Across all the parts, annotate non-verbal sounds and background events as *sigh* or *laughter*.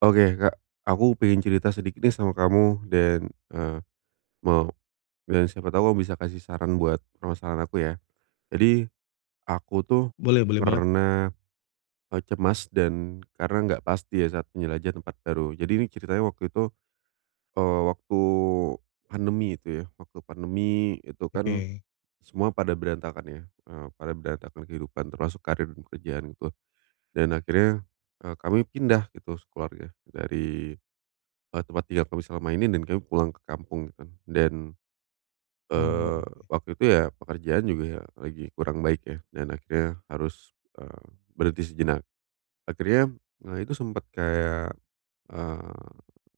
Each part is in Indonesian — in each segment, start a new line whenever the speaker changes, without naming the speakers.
Oke Kak. Aku pengen cerita sedikit nih sama kamu, dan, eee, mau, eee, siapa tahu bisa kasih saran buat permasalahan aku ya. Jadi, aku tuh
Boleh boleh banget Kak.
pernah, e cemas dan karena nggak pasti ya saat menjelajah tempat baru. Jadi ini ceritanya waktu itu, eee, waktu pandemi itu ya, waktu pandemi itu kan
Oke.
semua pada berantakan ya, eee, pada berantakan kehidupan termasuk karier pekerjaanku. Dan akhirnya, eee, kami pindah gitu sekeluarga dari, e tempat tinggal kami selama ini, dan kami pulang ke kampung gitu kan. Dan, eee,
Oh, oke.
waktu itu ya pekerjaan juga ya lagi kurang baik ya, dan akhirnya harus, eee, berhenti sejenak. Akhirnya, e itu sempet kayak, eee,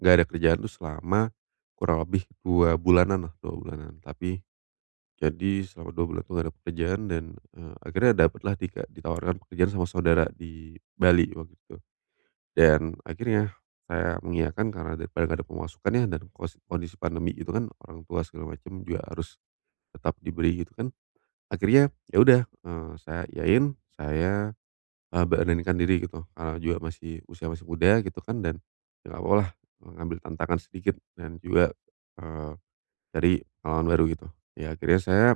enggak ada kerjaan itu selama kurang lebih 2 bulanan lah, 2 bulanan. Tapi, jadi selama 2 bulan itu nggak ada pekerjaan dan, eee, akhirnya dapatlah 3 ditawarkan pekerjaan sama saudara di Bali, di waktu itu. Dan akhirnya, saya mengiyakan karena daripada nggak ada pemasukan ya, dan kos kondisi pandemi gitu kan, orang tua segala macam juga harus tetap diberi gitu kan. Akhirnya, ya udah, eee, saya iyain, saya, eee, beranikan diri gitu, eee, juga masih usia masih muda gitu kan, dan nggak apa-apa lah, e ngambil tantangan sedikit, dan juga, eee, dari pengalaman baru gitu. Ya akhirnya saya,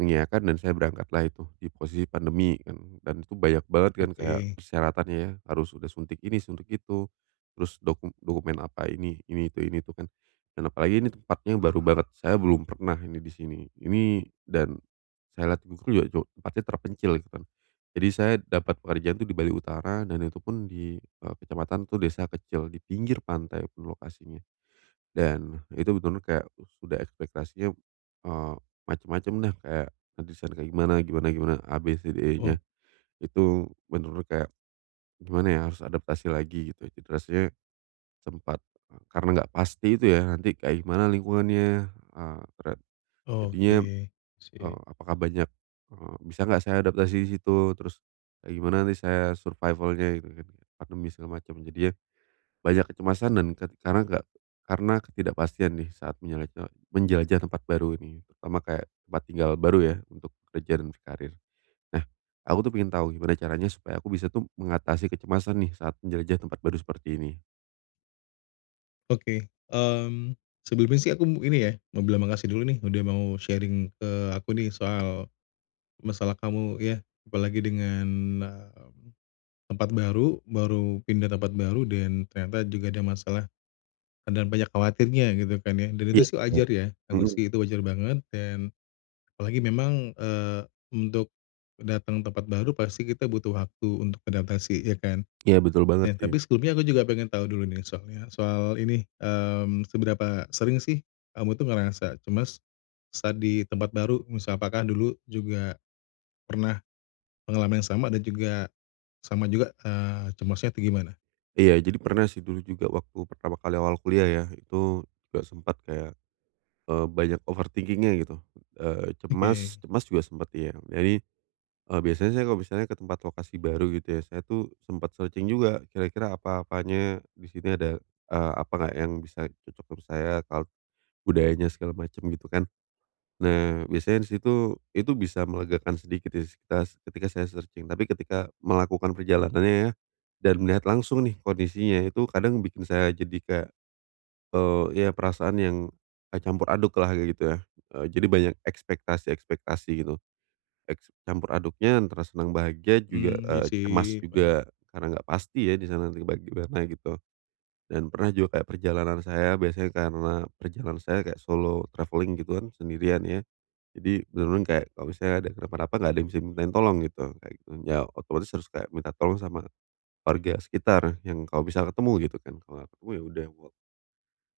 mengiayakan dan saya berangkatlah itu di posisi pandemi dan dan itu banyak banget kan, kayak
Oke.
persyaratannya ya harus udah suntik ini, suntik itu, terus doku dokumen apa ini, ini itu, ini itu kan. Dan apalagi ini tempatnya baru banget. Saya belum pernah ini di sini, ini dan saya lihat di Google ya jo tempatnya terpencil, gitu kan. Jadi saya dapat pekerjaan itu di Bali Utara, dan itu pun di, eee, kecamatan itu desa kecil di pinggir pantai lokasinya. Dan, itu benar-benar kayak sudah ekspektasinya, eee, macem-macem dah kayak, nanti saya kayak gimana gimana gimana, A B C D
Oh.
E-nya. Itu benar-benar kayak, gimana ya, harus adaptasi lagi gitu. Jadi rasanya, sempat, e karena enggak pasti itu ya, nanti kayak gimana lingkungannya, eee, tera jadinya,
Oke. Sip.
eee, apakah banyak, eee, bisa enggak saya adaptasi di situ, terus, kayak gimana nanti saya survival-nya gitu kan, pandemi segala macem. Jadinya, banyak kecemasan dan ke karena nggak karena ketidakpastian nih saat menyalak e menjelajah tempat baru ini, terutama kayak tempat tinggal baru ya, untuk kerja dan karir. Nah, aku tuh pengen tahu gimana caranya supaya aku bisa tuh, mengatasi kecemasan nih saat menjelajah tempat baru seperti ini?
Oke, mmm, sebelumnya sih aku ini ya mau bilang makasih dulu nih udah mau sharing ke aku nih soal, masalah kamu ya apalagi dengan, mmm, tempat baru baru pindah tempat baru dan ternyata juga ada masalah, ada banyak khawatirnya gitu kan ya dan itu
Iya
sih
bener,
wajar ya aku
mhm.
sih itu wajar banget dan, apalagi memang, eee, untuk, datang ke tempat baru pasti kita butuh waktu untuk adaptasi ya kan?
Iya betul banget
Eh,
sih.
tapi sebelumnya aku juga pengen tahu dulu nih soalnya soal ini, mmm, seberapa sering sih, kamu tuh ngerasa cemas, saat di tempat baru? Misal apakah dulu juga, pernah, pengalaman yang sama dan juga, sama juga, eee, cemasnya atau gimana?
Iya jadi pernah sih dulu juga waktu pertama kali awal kuliah ya itu juga sempet kayak, eee, banyak overthinking-nya gitu, eee,
Oke.
cemas cemas juga sempet ya jadi, eee, biasanya saya kalau misalnya ke tempat lokasi baru gitu ya saya tuh sempet searching juga kira-kira apa-apanya di sini ada, eee, apa enggak yang bisa cocok dengan saya kalo budayanya segala macem gitu kan, nah biasanya di situ itu bisa melegakan sedikit kistas ketika saya searching tapi ketika melakukan perjalanannya ya, dan melihat langsung nih kondisinya itu kadang bikin saya jadi kayak, eee, ya perasaan yang, campur aduk lah kaya gitu ya, eee, jadi banyak ekspektasi-ekspektasi gitu, eks campur aduknya antara senang bahagia juga,
Mmm, iya
eee, cemas
sih paham.
juga karena enggak pasti ya di sana gimana-gimana gitu, dan pernah juga kayak perjalanan saya biasanya karena perjalanan saya kayak solo travelling gitu kan sendirian ya, jadi bener-bener kayak kalau misalnya ada kenapa-napa nggak ada yang bisa dimintain tolong gitu kayak gitu ya otomatis harus kayak minta tolong sama, warga sekitar yang kalau bisa ketemu gitu kan kalo nggak ketemu ya udah *unintelligible*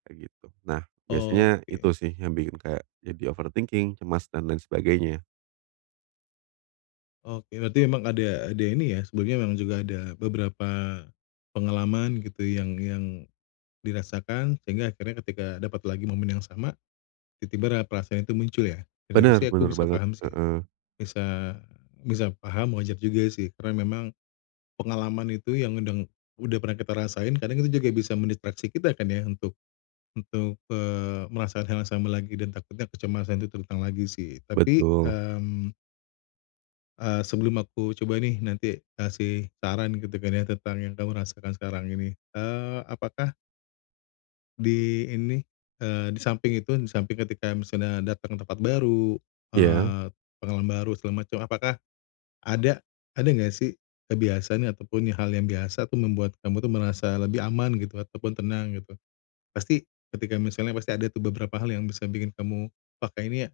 kayak gitu nah biasanya itu
Oke.
sih yang bikin kayak jadi overthinking cemas dan lain sebagainya.
Oke, berarti memang ada ada ini ya, sebelumnya memang juga ada beberapa pengalaman, gitu yang yang dirasakan, sehingga akhirnya ketika dapat lagi momen yang sama, tiba-tiba ra perasaan itu muncul ya? Dan itu
Benar,
sih, aku
benar
bisa
banget.
paham sih.
Heeh.
Bisa bisa paham, wajar juga sih, karena memang pengalaman itu, yang udang udah pernah kita rasain, kadang itu juga bisa mendistraksi kita kan ya, untuk untuk, eee, merasakan hal yang sama lagi. Dan takutnya kecemasan itu terulang lagi sih. Tapi,
Betul.
mmm eee, sebelum aku coba nih, nanti kasih saran, gitu kan ya, tentang yang kamu rasakan sekarang ini, eee, apakah di ini, eee, di samping itu, di samping ketika misalnya datang ke tempat baru,
Ya?
eee, pengalaman baru, segala macam, apakah ada ada nggak sih kebiasaan, ataupun hal yang biasa tuh membuat kamu tuh merasa lebih aman gitu, ataupun tenang gitu. Pasti, ketika misalnya, pasti ada tuh beberapa hal yang bisa bikin kamu, "Pakai ini ya,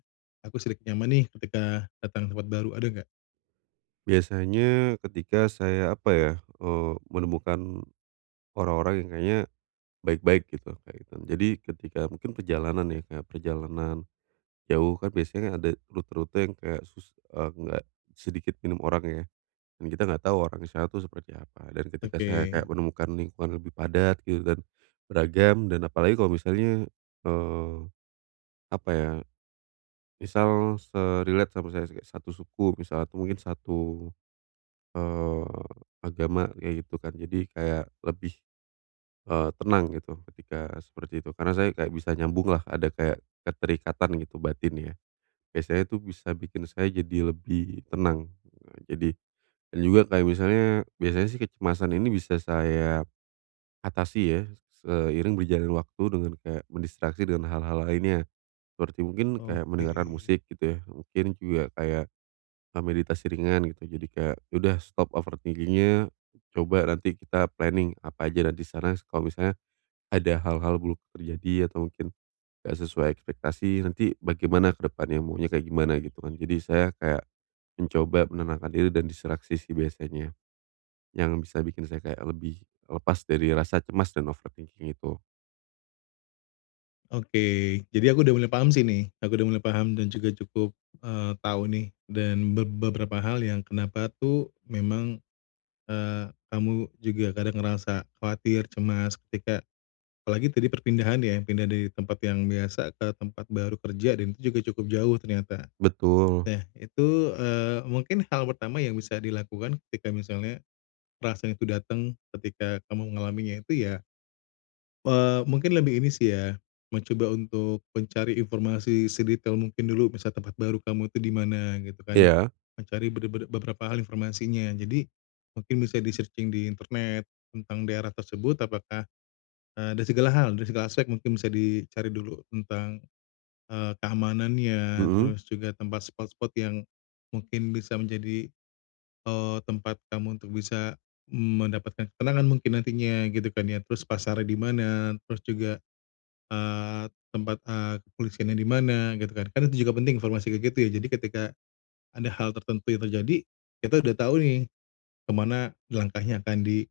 aku sedikit nyaman nih." ketika datang ke tempat baru. Ada nggak?
Biasanya ketika saya apa ya, eee, menemukan orang-orang yang kayaknya baik-baik gitu, nah itu. Jadi ketika mungkin perjalanan ya kayak perjalanan jauh kan biasanya ada rute-rute yang kayak susus eee, nggak sedikit minim orang ya. Mmm, kita enggak tahu orang misalnya itu seperti apa. Dan ketika saya kayak
Oke.
menemukan lingkungan lebih padat gitu dan beragam dan apalagi kalau misalnya, eee, apa ya misal se-relate sama saya kayak s satu suku misalnya tuh mungkin satu, eee, agama kayak gitu kan. Jadi kayak lebih, eee, tenang gitu ketika seperti itu. Karena saya nggak bisa nyambung lah ada kayak keterikatan gitu batin ya. Biasanya itu bisa bikin saya jadi lebih tenang. Jadi dan juga kayak misalnya biasanya sih kecemasan ini bisa saya atasi ya s seiring berjalannya waktu dengan kayak mendistraksi dengan hal-hal lainnya. Seperti mungkin kayak
Oke.
mendengarkan musik gitu ya mungkin juga kayak, eee, meditasi ringan gitu. Jadi kayak, ya udah stop overthinking-nya, coba nanti kita planning apa aja nanti sana kalau misalnya ada hal-hal buruk terjadi atau mungkin nggak sesuai ekspektasi nanti bagaimana ke depannya maunya kayak gimana gitu kan. Jadi saya kayak mencoba menenangkan diri dan diseleksi sih biasanya, yang bisa bikin saya kayak lebih lepas dari rasa cemas dan overthinking itu.
Oke jadi aku udah mulai paham sih nih aku udah mulai paham dan juga cukup, eee, tahu nih dan be be beberapa hal yang kenapa tuh memang, eee, kamu juga kadang ngerasa khawatir cemas ketika, apalagi tadi perpindahan ya pindah dari di tempat yang biasa ke tempat baru kerja dan itu juga cukup jauh ternyata,
Betul.
nah itu, eee, mungkin hal pertama yang bisa dilakukan ketika misalnya, perasaan itu datang ketika kamu mengalaminya itu ya. Eee, mungkin lebih ini sih ya, mencoba untuk mencari informasi sedetail mungkin dulu bisa tempat baru kamu itu di mana gitu kan,
Iya.
mencari be be beberapa hal informasinya jadi, mungkin bisa di searching di internet, tentang daerah tersebut apakah, eee, dari segala hal dari segala aspek mungkin bisa dicari dulu tentang, eee, keamanannya
Mhm.
terus juga tempat spot-spot yang, mungkin bisa menjadi, eee, tempat kamu untuk bisa mendapatkan ketenangan mungkin nantinya gitu kan ya terus pasarnya di mana terus juga, eee, tempat, eee, kepolisiannya di mana gitu kan kan itu juga penting informasi kayak gitu ya jadi ketika, ada hal tertentu yang terjadi, kita udah tahu nih, kemana langkahnya akan di,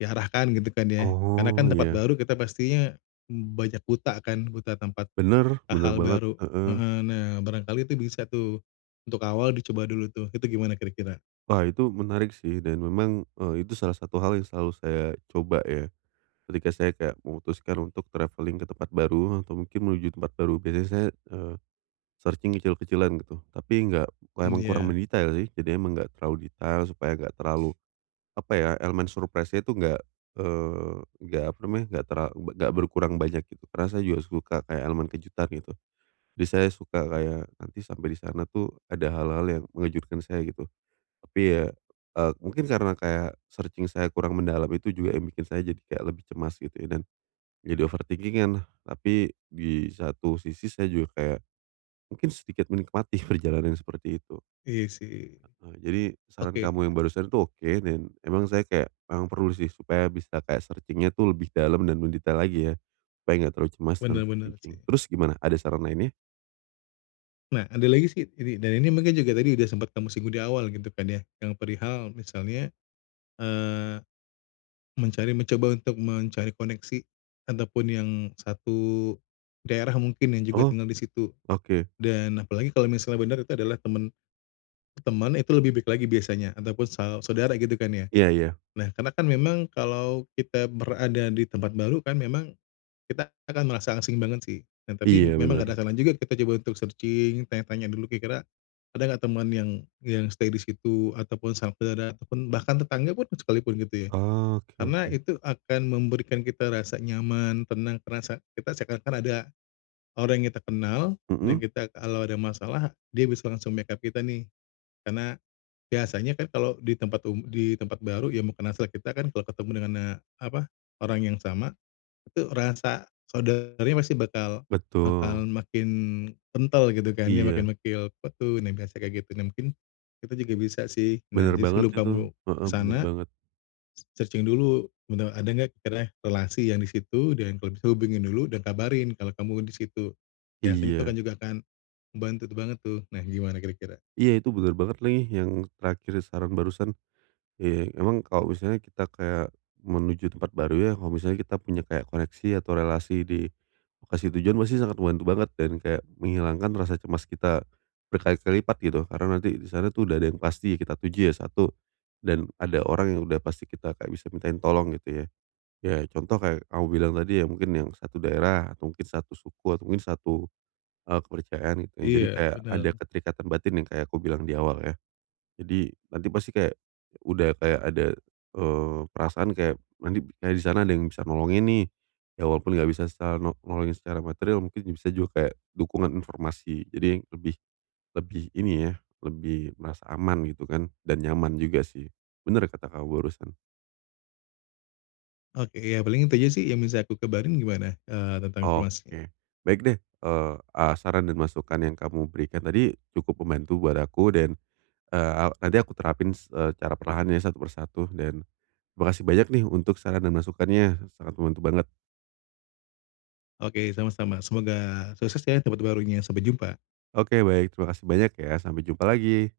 diarahkan gitu kan ya karena
Oh
kan tempat
iya.
baru kita pastinya banyak buta kan, buta tempat,
Bener bener
hal
banget,
baru,
heeh.
heeh, nah barangkali itu bisa tuh, untuk awal dicoba dulu tuh itu gimana kira-kira?
Wah itu, menarik sih. Dan memang, eee, itu salah satu hal yang selalu saya coba ya, ketika saya kayak memutuskan untuk travelling ke tempat baru, eh, atau mungkin menuju tempat baru, biasanya saya, eee, searching kecil-kecilan gitu. Tapi nggak emang kurang
Iya.
mendetail sih. Jadi emang enggak terlalu detail, supaya enggak terlalu, apa ya, elemen surprise-nya itu enggak, eee, enggak, apa namanya, enggak terla be nggak berkurang banyak gitu. Karena saya juga suka kayak elemen kejutan gitu. Jadi saya suka kayak, nanti sampai di sana itu, ada hal-hal yang mengejutkan saya gitu. Tapi ya, eee, mungkin karena kayak, searching saya kurang mendalam itu juga, yang bikin saya jadi kayak lebih cemas gitu, dan jadi overthinking-an. Tapi, di satu sisi saya juga kayak, mungkin sedikit menikmati perjalanan yang seperti itu.
Iya sih.
Heeh, jadi, saran
Oke.
kamu yang barusan itu oke, dan emang saya kayak memang perlu sih supaya bisa kayak searching-nya itu lebih dalam, dan mendetail lagi ya, supaya enggak terlalu cemas dan
Benar, benar
overthinking.
sih.
Terus gimana? Ada saran lainnya?
Nah, ada lagi sih ini, dan ini mungkin juga tadi udah sempet kamu singgung di awal, gitu kan ya, yang perihal misalnya, eee, mencari mencoba untuk mencari koneksi, ataupun yang satu daerah mungkin yang juga
Oh.
tinggal di situ.
Oke.
Dan, apalagi kalau misalnya benar itu adalah teman teman, itu lebih baik lagi biasanya, ataupun sau saudara gitu kan ya.
Iya iya.
Nah, karena kan memang, kalau kita berada di tempat baru kan memang, kita akan merasa asing banget sih. Nah tapi,
Iya
memang ada
benar.
kalanya juga kita coba untuk searching, tanya-tanya dulu kira-kira, ada enggak teman yang yang stay di situ, atau pun sampe ada teman, bahkan tetangga pun sekalipun gitu ya.
Oke
Karena
oke.
itu akan memberikan kita rasa nyaman, tenang, terasa kita seakan-akan ada orang yang kita kenal, dan
Heeh?
kita kalau ada masalah, dia bisa langsung back up kita nih. Karena, biasanya kan kalau di tempat um di tempat baru yang bukan asal kita kan kalau ketemu dengan, eee, apa, orang yang sama, itu rasa saudaranya pasti bakal
Betul.
bakal makin kental gitu kan. Dia
Iya.
makin makil apa tuh, nah biasa kayak gitu. Nah mungkin, kita juga bisa sih, nah,
Benar
jadi
banget
sebelum
itu.
kamu ke
Heeh, benar
sana
banget.
Searching dulu, benar ada enggak kiranya relasi yang di situ, dan kalau bisa hubungin dulu, dan kabarin kalau kamu di situ. Biasanya itu
Iya.
kan juga akan membantu tu banget tuh. Nah, gimana kira-kira?
Iya itu benar banget lagi, yang terakhir saran barusan. Ya, emang kalau misalnya kita kayak menuju tempat baru ya, kalau misalnya kita punya kayak koneksi, atau relasi di, lokasi tujuan, pasti sangat membantu banget, dan kayak menghilangkan rasa cemas kita, berkali-kali lipat gitu. Karena nanti di sana itu, udah ada yang kita tuju ya satu, dan ada orang yang udah pasti kita kayak bisa mintain tolong gitu ya, ya contoh, kayak kamu bilang tadi ya, mungkin yang satu daerah, atau mungkin satu suku, atau mungkin satu, e kepercayaan gitu. Ya jadi
Iya,
kayak, ada
benar.
keterikatan batin, yang kayak aku bilang di awal ya. Jadi, nanti pasti kayak udah kayak ada, eee, perasaan kayak nanti kayak di sana ada yang bisa nolongin nih. Ya walaupun enggak bisa secara no nolongin secara materil, mungkin bisa juga kayak dukungan informasi. Jadi lebih lebih ini ya, lebih merasa aman gitu kan, dan nyaman juga sih. Benar kata kamu barusan.
Oke, ya paling itu aja sih, yang bisa aku kabarin gimana, eee, tentang informasinya.
Oke. Baik deh, eee, ah saran dan masukan yang kamu berikan tadi, cukup membantu buat aku, dan, eee, tadi aku terapin s eee, cara perlahanan ya, satu persatu dan, makasih banyak nih untuk saran dan masukannya, sangat membantu banget.
Oke sama-sama. Semoga sukses ya di tempat barunya. Sampai jumpa.
Oke, baik. Terima kasih banyak ya, sampai jumpa lagi.